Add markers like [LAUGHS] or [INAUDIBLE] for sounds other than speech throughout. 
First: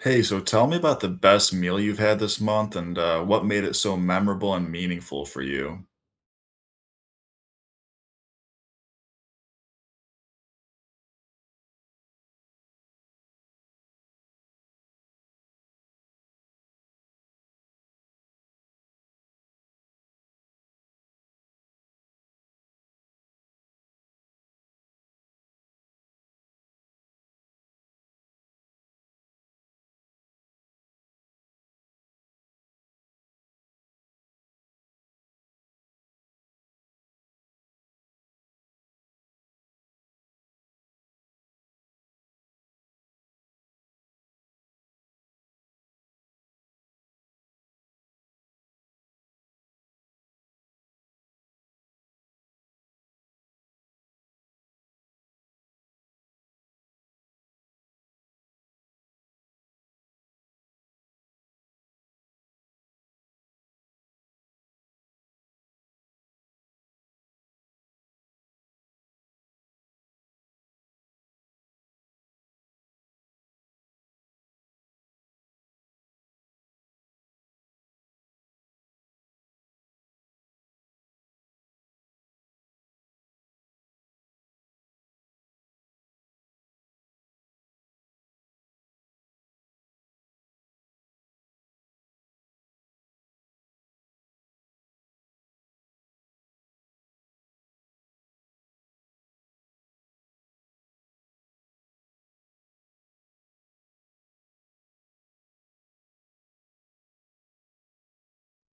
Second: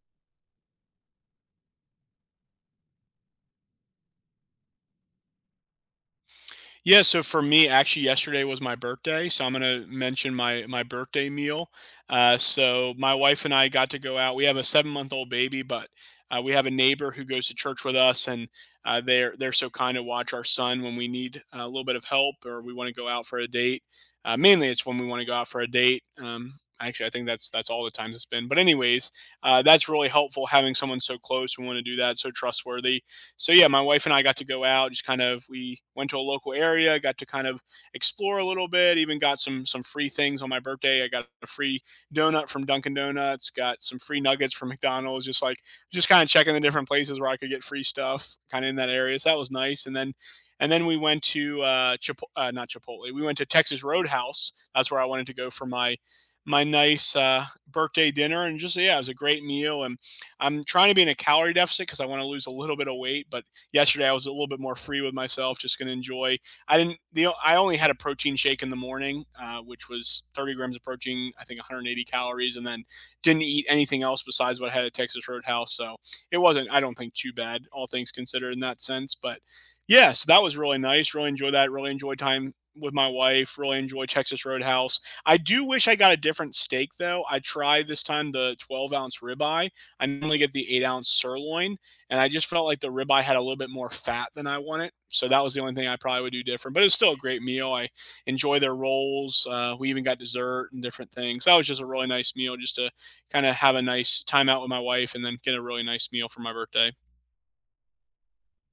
Hey, so tell me about the best meal you've had this month and what made it so memorable and meaningful for you. Yeah, so for me, actually, yesterday was my birthday, so I'm gonna mention my birthday meal. So my wife and I got to go out. We have a 7 month old baby, but we have a neighbor who goes to church with us, and they're so kind to watch our son when we need a little bit of help or we want to go out for a date. Mainly, it's when we want to go out for a date. Actually, I think that's all the times it's been. But anyways, that's really helpful having someone so close. We want to do that, so trustworthy. So yeah, my wife and I got to go out. Just kind of we went to a local area, got to kind of explore a little bit. Even got some free things on my birthday. I got a free donut from Dunkin' Donuts. Got some free nuggets from McDonald's. Just kind of checking the different places where I could get free stuff, kind of in that area. So that was nice. And then we went to not Chipotle. We went to Texas Roadhouse. That's where I wanted to go for my nice birthday dinner. And just yeah, it was a great meal. And I'm trying to be in a calorie deficit because I want to lose a little bit of weight. But yesterday I was a little bit more free with myself, just going to enjoy. I didn't. The I only had a protein shake in the morning, which was 30 grams of protein, I think 180 calories, and then didn't eat anything else besides what I had at Texas Roadhouse. So it wasn't, I don't think, too bad, all things considered, in that sense. But yeah, so that was really nice. Really enjoyed that. Really enjoyed time with my wife. Really enjoy Texas Roadhouse. I do wish I got a different steak though. I tried this time the 12-ounce ribeye, I normally get the 8 ounce sirloin, and I just felt like the ribeye had a little bit more fat than I wanted. So that was the only thing I probably would do different. But it's still a great meal. I enjoy their rolls. We even got dessert and different things. That was just a really nice meal, just to kind of have a nice time out with my wife, and then get a really nice meal for my birthday.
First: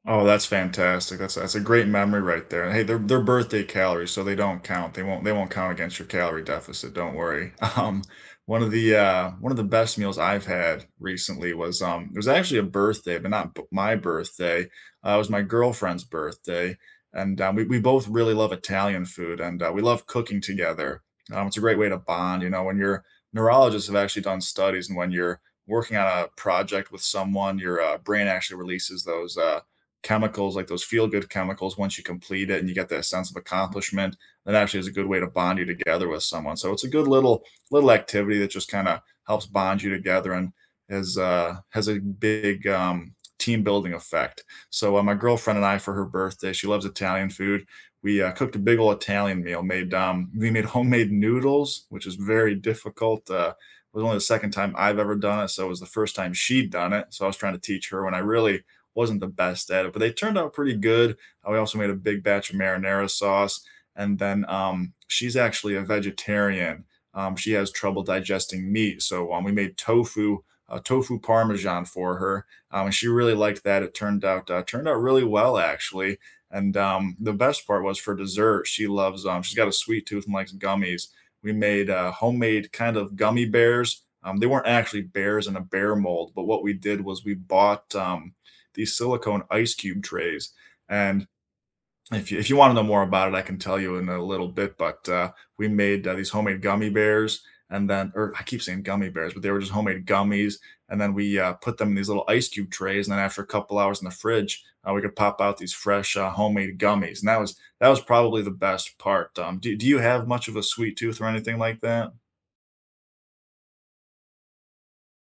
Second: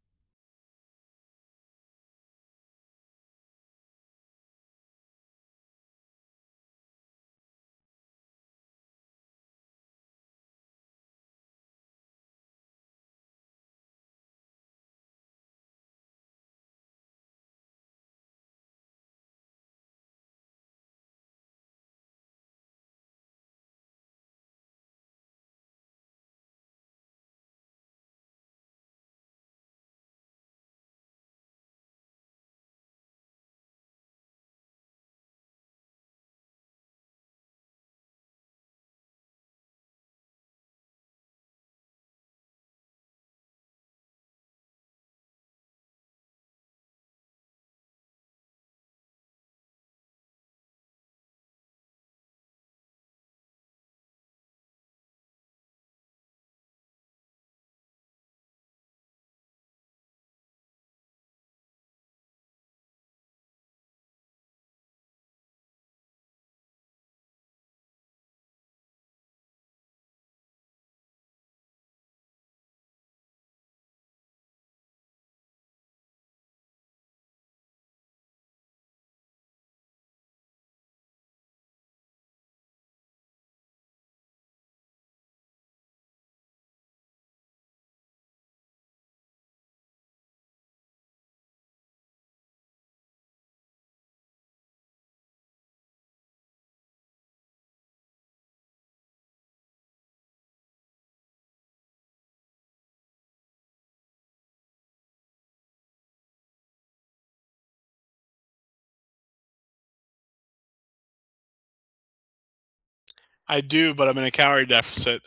Oh, that's fantastic. That's a great memory right there. And hey, they're birthday calories, so they don't count. They won't count against your calorie deficit. Don't worry. [LAUGHS] One of the one of the best meals I've had recently was it was actually a birthday, but not my birthday. It was my girlfriend's birthday, and we both really love Italian food, and we love cooking together. It's a great way to bond. You know, when you're neurologists have actually done studies, and when you're working on a project with someone, your brain actually releases those. Chemicals, like those feel good chemicals, once you complete it and you get that sense of accomplishment, that actually is a good way to bond you together with someone. So it's a good little activity that just kind of helps bond you together and has a big team building effect. So my girlfriend and I, for her birthday, she loves Italian food. We cooked a big old Italian meal. Made we made homemade noodles, which is very difficult. It was only the second time I've ever done it, so it was the first time she'd done it. So I was trying to teach her and I really wasn't the best at it, but they turned out pretty good. We also made a big batch of marinara sauce. And then she's actually a vegetarian. She has trouble digesting meat. So we made tofu, tofu parmesan for her. And she really liked that. It turned out really well, actually. And the best part was for dessert. She loves, she's got a sweet tooth and likes gummies. We made homemade kind of gummy bears. They weren't actually bears in a bear mold, but what we did was we bought these silicone ice cube trays. And if you want to know more about it, I can tell you in a little bit. But we made these homemade gummy bears, and then, or I keep saying gummy bears, but they were just homemade gummies. And then we put them in these little ice cube trays, and then after a couple hours in the fridge, we could pop out these fresh homemade gummies. And that was probably the best part. Do you have much of a sweet tooth or anything like that? I do, but I'm in a calorie deficit.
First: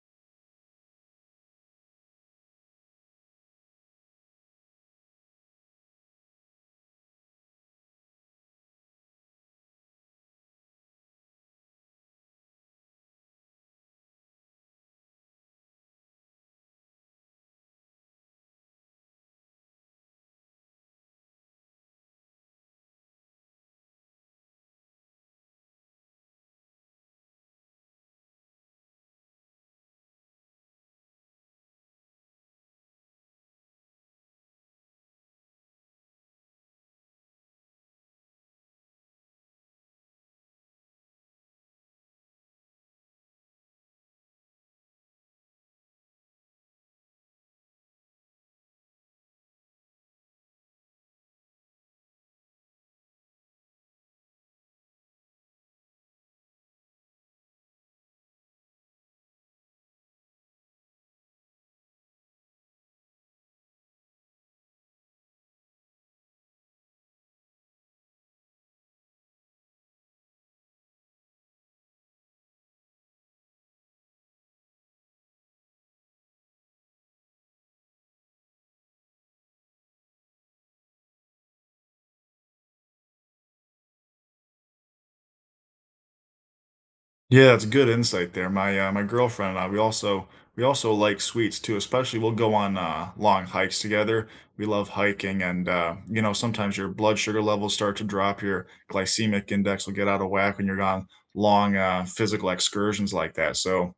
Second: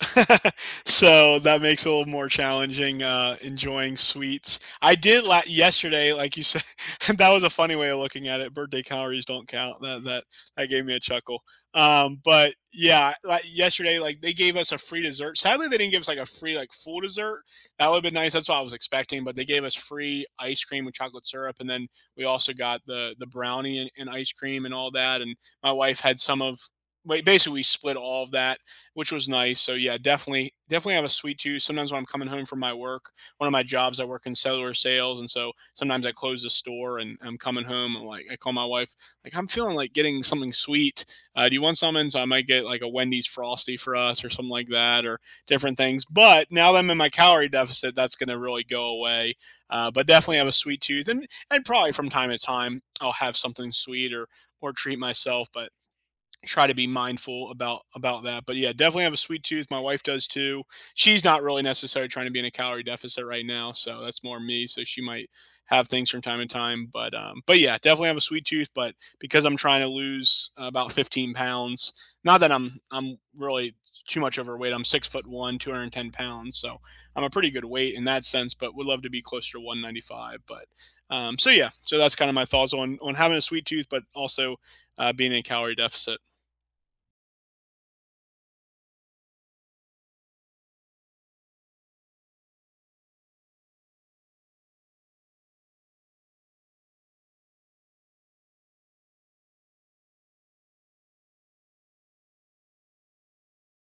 [LAUGHS] So that makes it a little more challenging enjoying sweets. Yesterday, like you said, [LAUGHS] that was a funny way of looking at it. Birthday calories don't count. That gave me a chuckle. But yeah, like yesterday, like they gave us a free dessert. Sadly, they didn't give us like a free like full dessert. That would have been nice. That's what I was expecting. But they gave us free ice cream with chocolate syrup, and then we also got the brownie and ice cream and all that. And my wife had some of, like, basically we split all of that, which was nice. So yeah, definitely have a sweet tooth. Sometimes when I'm coming home from my work, one of my jobs, I work in cellular sales, and so sometimes I close the store and I'm coming home. And like I call my wife, like I'm feeling like getting something sweet. Do you want something? So I might get like a Wendy's frosty for us or something like that, or different things. But now that I'm in my calorie deficit, that's going to really go away. But definitely have a sweet tooth, and probably from time to time I'll have something sweet or treat myself, but try to be mindful about that. But yeah, definitely have a sweet tooth. My wife does too. She's not really necessarily trying to be in a calorie deficit right now, so that's more me. So she might have things from time to time, but yeah, definitely have a sweet tooth, but because I'm trying to lose about 15 pounds. Not that I'm really too much overweight, I'm 6 foot one, 210 pounds, so I'm a pretty good weight in that sense, but would love to be closer to 195. But so yeah, so that's kind of my thoughts on having a sweet tooth, but also being in a calorie deficit. Yeah, that's good insight there. My my girlfriend and I, we also like sweets too. Especially we'll go on long hikes together. We love hiking, and you know sometimes your blood sugar levels start to drop. Your glycemic index will get out of whack when you're on long physical excursions like that. So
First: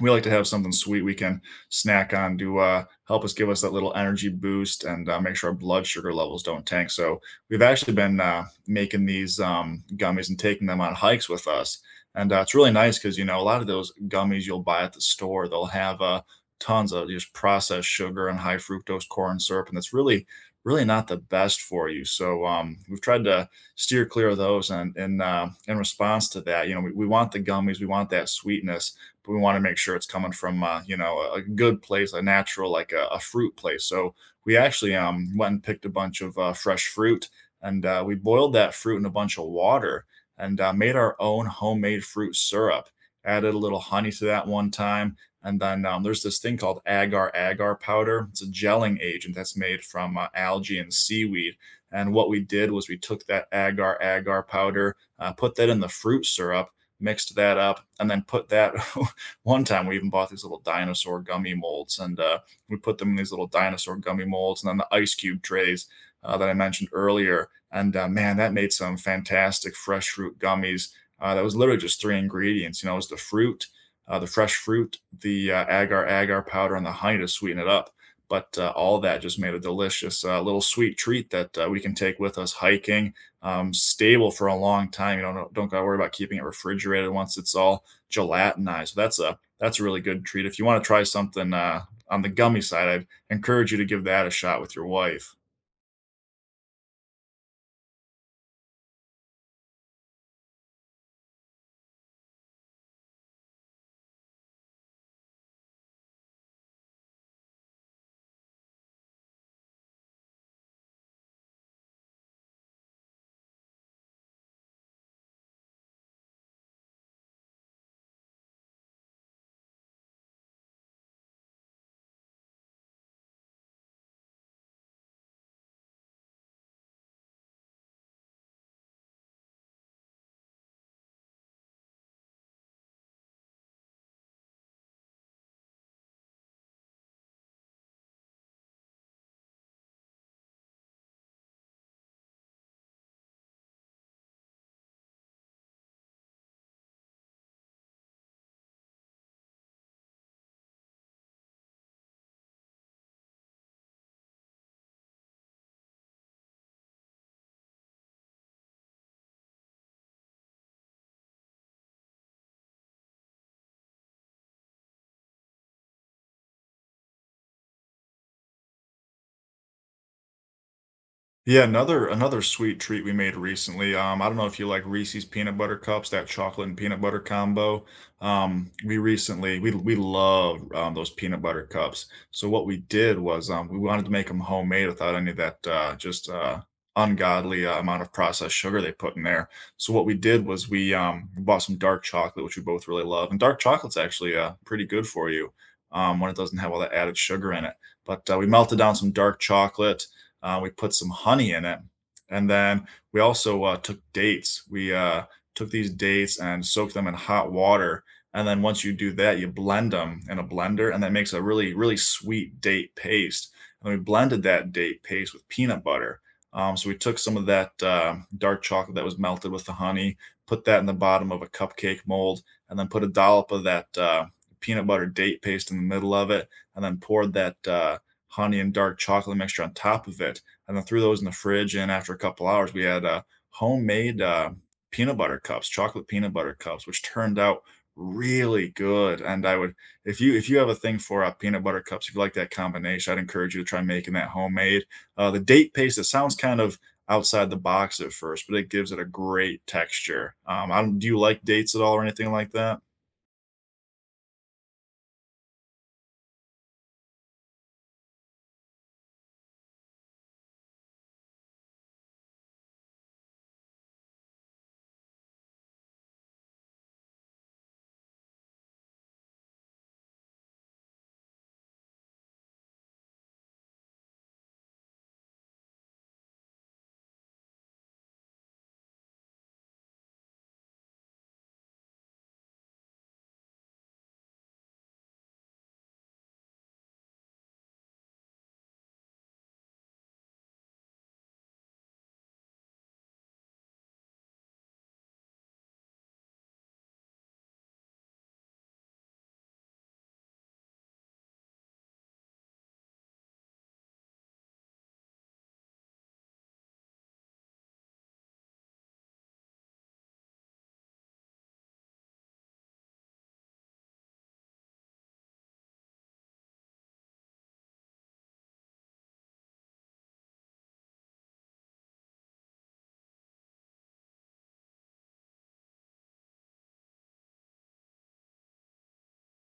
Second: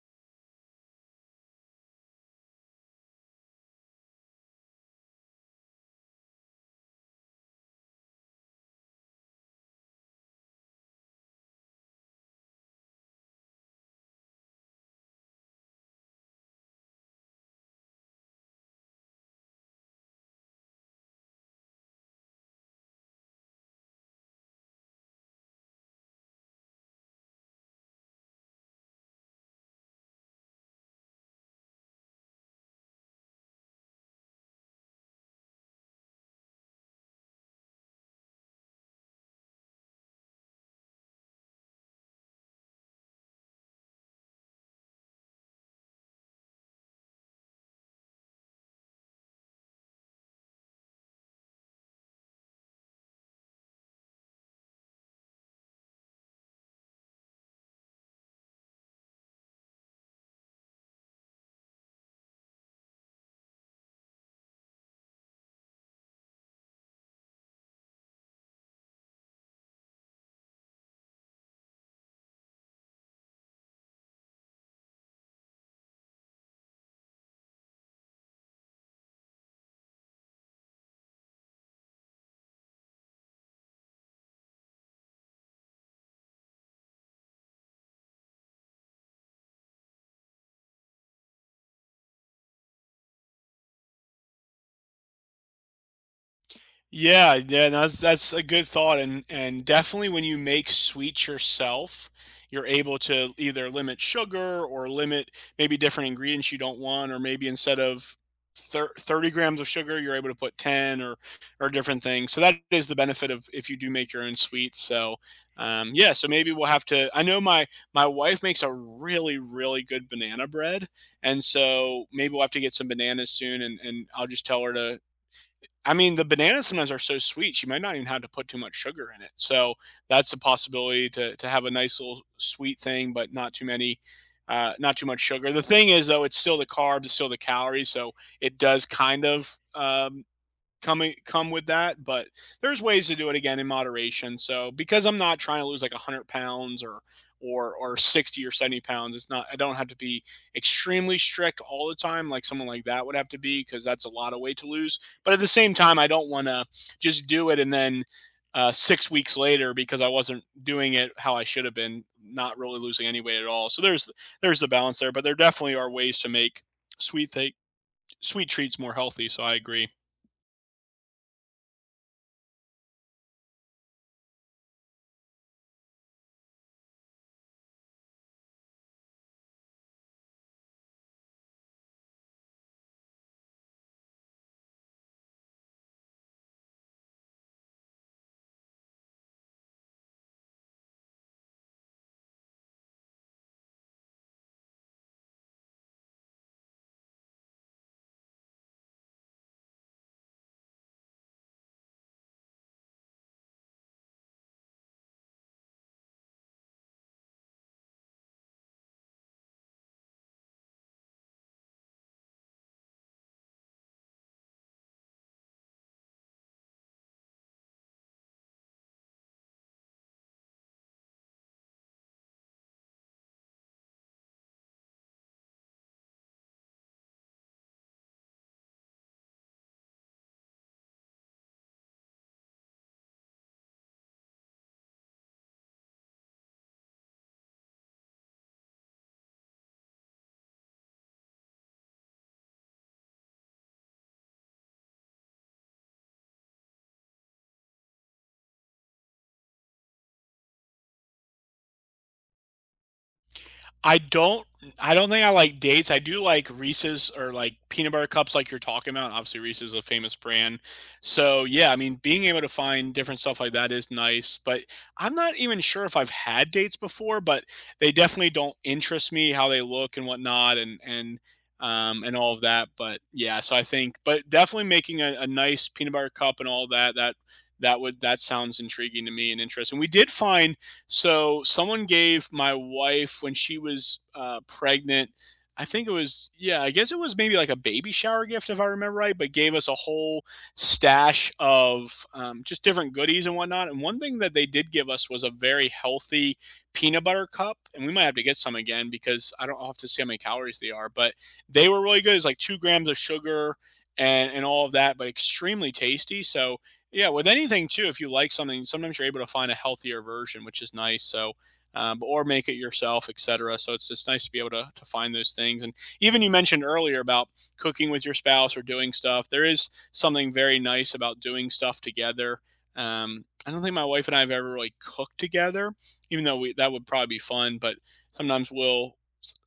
we like to have something sweet we can snack on to help us give us that little energy boost and make sure our blood sugar levels don't tank. So we've actually been making these gummies and taking them on hikes with us, and it's really nice because you know a lot of those gummies you'll buy at the store they'll have tons of just processed sugar and high fructose corn syrup, and that's really not the best for you. So we've tried to steer clear of those, and and in response to that, you know we want the gummies, we want that sweetness but we want to make sure it's coming from you know a good place, a natural like a fruit place. So we actually went and picked a bunch of fresh fruit, and we boiled that fruit in a bunch of water and made our own homemade fruit syrup. Added a little honey to that one time, and then there's this thing called agar agar powder. It's a gelling agent that's made from algae and seaweed. And what we did was we took that agar agar powder, put that in the fruit syrup, mixed that up, and then put that [LAUGHS] One time we even bought these little dinosaur gummy molds and we put them in these little dinosaur gummy molds and then the ice cube trays that I mentioned earlier. And man, that made some fantastic fresh fruit gummies. That was literally just three ingredients. You know, it was the fruit, the fresh fruit, the agar agar powder, and the honey to sweeten it up. But all that just made a delicious little sweet treat that we can take with us hiking, stable for a long time. You know, don't gotta worry about keeping it refrigerated once it's all gelatinized. So that's a really good treat. If you want to try something on the gummy side, I'd encourage you to give that a shot with your wife. Yeah, yeah, that's a good thought. And definitely when you make sweets yourself, you're able to either limit sugar or limit maybe different ingredients you don't want, or maybe instead of thir 30 grams of sugar, you're able to put 10 or different things. So that is the benefit of if you do make your own sweets. So yeah, so maybe we'll have to. I know my wife makes a really really good banana bread, and so maybe we'll have to get some bananas soon, and I'll just tell her to, I mean, the bananas sometimes are so sweet, you might not even have to put too much sugar in it. So that's a possibility to have a nice little sweet thing, but not too many, not too much sugar. The thing is, though, it's still the carbs, it's still the calories, so it does kind of coming come with that. But there's ways to do it again in moderation. So because I'm not trying to lose like 100 pounds or 60 or 70 pounds. It's not, I don't have to be extremely strict all the time like someone like that would have to be, because that's a lot of weight to lose. But at the same time, I don't want to just do it and then, 6 weeks later, because I wasn't doing it how I should have been, not really losing any weight at all. So there's the balance there, but there definitely are ways to make sweet th- sweet treats more healthy. So I agree. Yeah, another sweet treat we made recently. I don't know if you like Reese's peanut butter cups, that chocolate and peanut butter combo. We recently we love those peanut butter cups. So what we did was we wanted to make them homemade without any of that just ungodly amount of processed sugar they put in there. So what we did was we bought some dark chocolate, which we both really love, and dark chocolate's actually pretty good for you when it doesn't have all that added sugar in it. But we melted down some dark chocolate we put some honey in it, and then we also took dates. We took these dates and soaked them in hot water. And then once you do that, you blend them in a blender, and that makes a really, really sweet date paste. And we blended that date paste with peanut butter. So we took some of that dark chocolate that was melted with the honey, put that in the bottom of a cupcake mold, and then put a dollop of that peanut butter date paste in the middle of it, and then poured that honey and dark chocolate mixture on top of it, and then threw those in the fridge. And after a couple hours, we had homemade peanut butter cups, chocolate peanut butter cups, which turned out really good. And I would, if you have a thing for peanut butter cups, if you like that combination, I'd encourage you to try making that homemade. The date paste, it sounds kind of outside the box at first, but it gives it a great texture. I don't, Do you like dates at all or anything like that? I don't I don't think I like dates. I do like Reese's or like peanut butter cups like you're talking about. Obviously Reese's is a famous brand. So yeah, I mean being able to find different stuff like that is nice, but I'm not even sure if I've had dates before. But they definitely don't interest me, how they look and whatnot, and all of that. But yeah, so I think, but definitely making a nice peanut butter cup and all that, that that would that sounds intriguing to me and interesting. We did find, so someone gave my wife when she was pregnant, I think it was, yeah, I guess it was maybe like a baby shower gift if I remember right, but gave us a whole stash of just different goodies and whatnot. And one thing that they did give us was a very healthy peanut butter cup, and we might have to get some again because I don't I'll have to see how many calories they are. But they were really good. It's like 2 grams of sugar and all of that, but extremely tasty. So yeah, with anything too, if you like something, sometimes you're able to find a healthier version, which is nice. So, or make it yourself, etc. So it's just nice to be able to find those things. And even you mentioned earlier about cooking with your spouse or doing stuff. There is something very nice about doing stuff together. I don't think my wife and I have ever really cooked together, even though we, that would probably be fun. But sometimes we'll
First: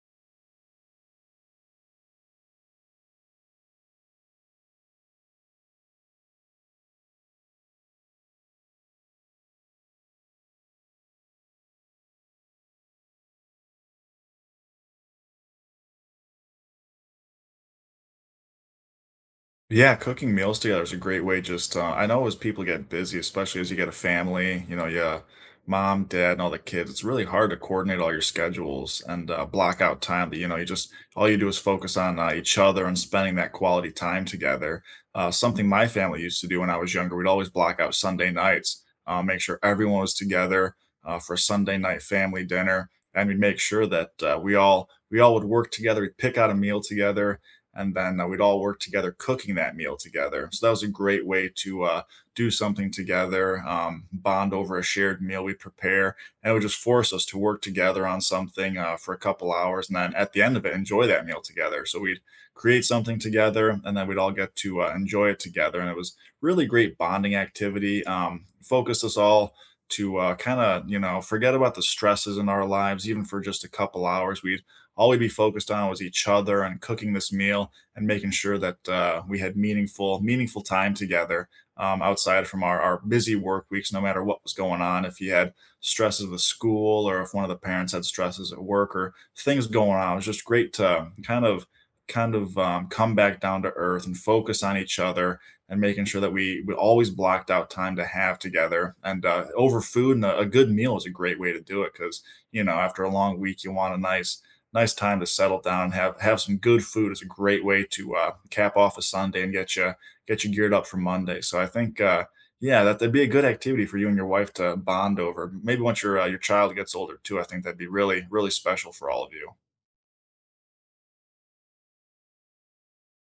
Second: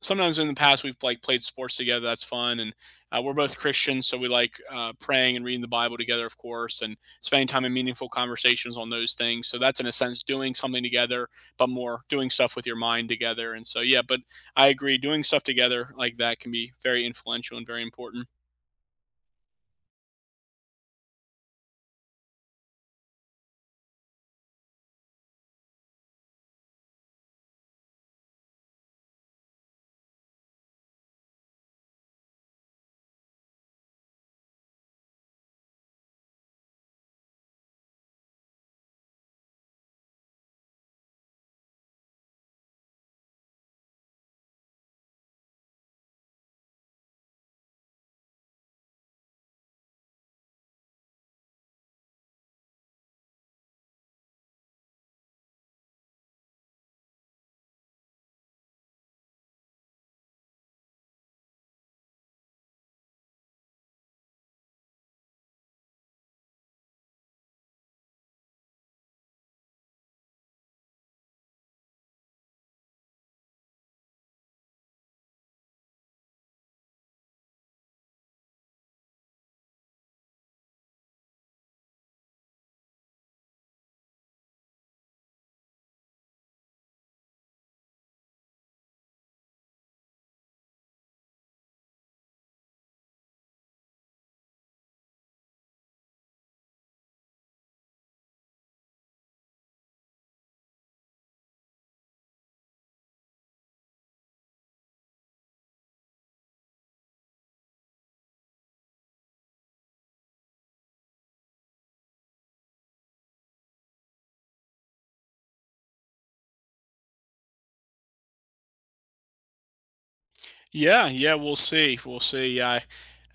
sometimes in the past we've like played sports together. That's fun, and we're both Christians, so we like praying and reading the Bible together, of course, and spending time in meaningful conversations on those things. So that's in a sense doing something together, but more doing stuff with your mind together. And so yeah, but I agree, doing stuff together like that can be very influential and very important. Yeah, cooking meals together is a great way just I know as people get busy, especially as you get a family, you know, yeah, mom, dad, and all the kids, it's really hard to coordinate all your schedules and block out time that, you know, you just all you do is focus on each other and spending that quality time together. Something my family used to do when I was younger, we'd always block out Sunday nights, make sure everyone was together for Sunday night family dinner, and we'd make sure that we all would work together, we'd pick out a meal together and then we'd all work together cooking that meal together. So that was a great way to do something together, bond over a shared meal we prepare, and it would just force us to work together on something for a couple hours, and then at the end of it, enjoy that meal together. So we'd create something together, and then we'd all get to enjoy it together, and it was really great bonding activity. Focused us all to kind of you know forget about the stresses in our lives, even for just a couple hours. We'd be focused on was each other and cooking this meal and making sure that we had meaningful time together outside from our busy work weeks no matter what was going on if you had stresses with school or if one of the parents had stresses at work or things going on it was just great to come back down to earth and focus on each other and making sure that we always blocked out time to have together and over food and a good meal is a great way to do it because you know after a long week you want a nice time to settle down and have some good food. It's a great way to cap off a Sunday and get you geared up for Monday. So I think yeah, that'd be a good activity for you and your wife to bond over. Maybe once your child gets older too, I think that'd be really special for all of you. Yeah, yeah, we'll see. We'll see. I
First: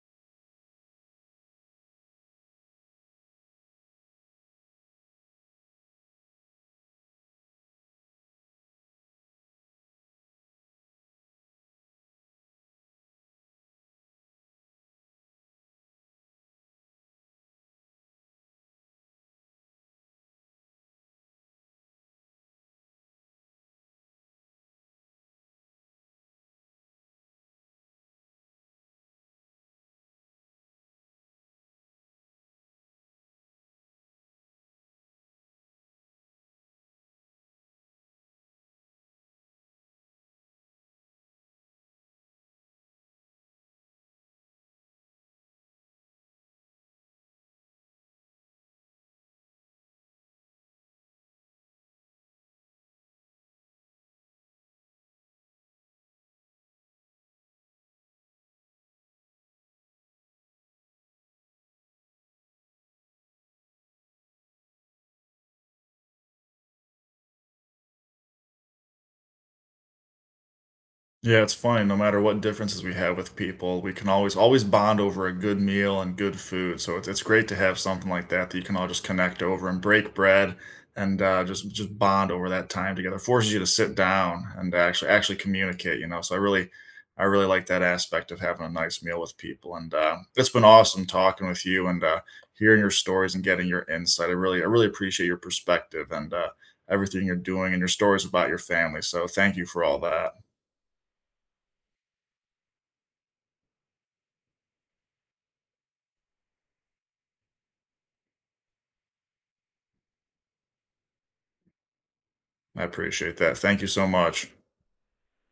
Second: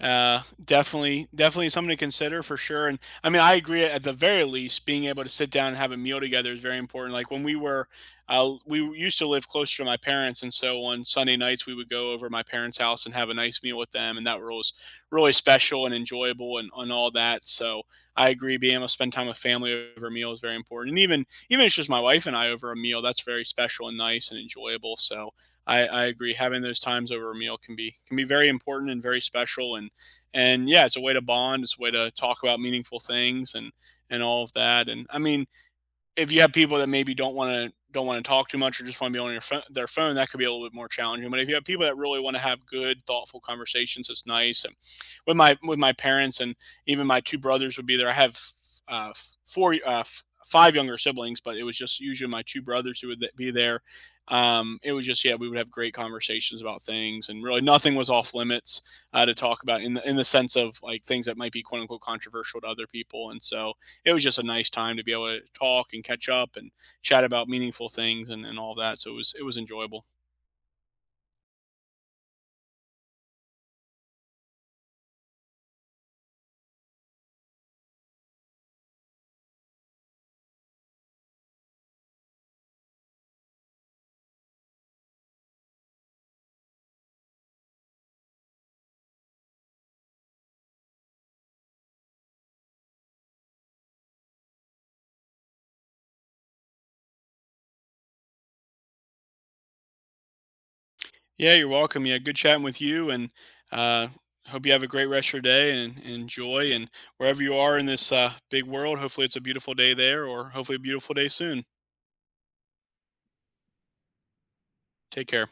definitely definitely something to consider for sure. And I mean, I agree, at the very least, being able to sit down and have a meal together is very important. Like when we were, we used to live closer to my parents, and so on Sunday nights we would go over to my parents' house and have a nice meal with them, and that was really special and enjoyable and all that. So I agree, being able to spend time with family over a meal is very important. And even if it's just my wife and I over a meal, that's very special and nice and enjoyable. So I agree. Having those times over a meal can be, very important and very special, and yeah, it's a way to bond. It's a way to talk about meaningful things and all of that. And I mean, if you have people that maybe don't want to, talk too much or just want to be on your phone, their phone, that could be a little bit more challenging. But if you have people that really want to have good, thoughtful conversations, it's nice. And with my parents and even my two brothers would be there. I have uh, four five younger siblings, but it was just usually my two brothers who would be there. It was just, yeah, we would have great conversations about things, and really nothing was off limits to talk about, in the, in the sense of like things that might be quote unquote controversial to other people. And so it was just a nice time to be able to talk and catch up and chat about meaningful things and all that. So it was, it was enjoyable. Yeah, it's fine. No matter what differences we have with people, we can always bond over a good meal and good food. So it's great to have something like that that you can all just connect over and break bread and just bond over that time together. Forces you to sit down and actually communicate. You know, so I really like that aspect of having a nice meal with people. And it's been awesome talking with you and hearing your stories and getting your insight. I really appreciate your perspective and everything you're doing and your stories about your family. So thank you for all that. Yeah, you're welcome. Yeah, good chatting with you, and uh, hope you have a great rest of your day and enjoy. And wherever you are in this big world, hopefully it's a beautiful day there, or hopefully a beautiful day soon. I appreciate that. Thank you so much. Take care.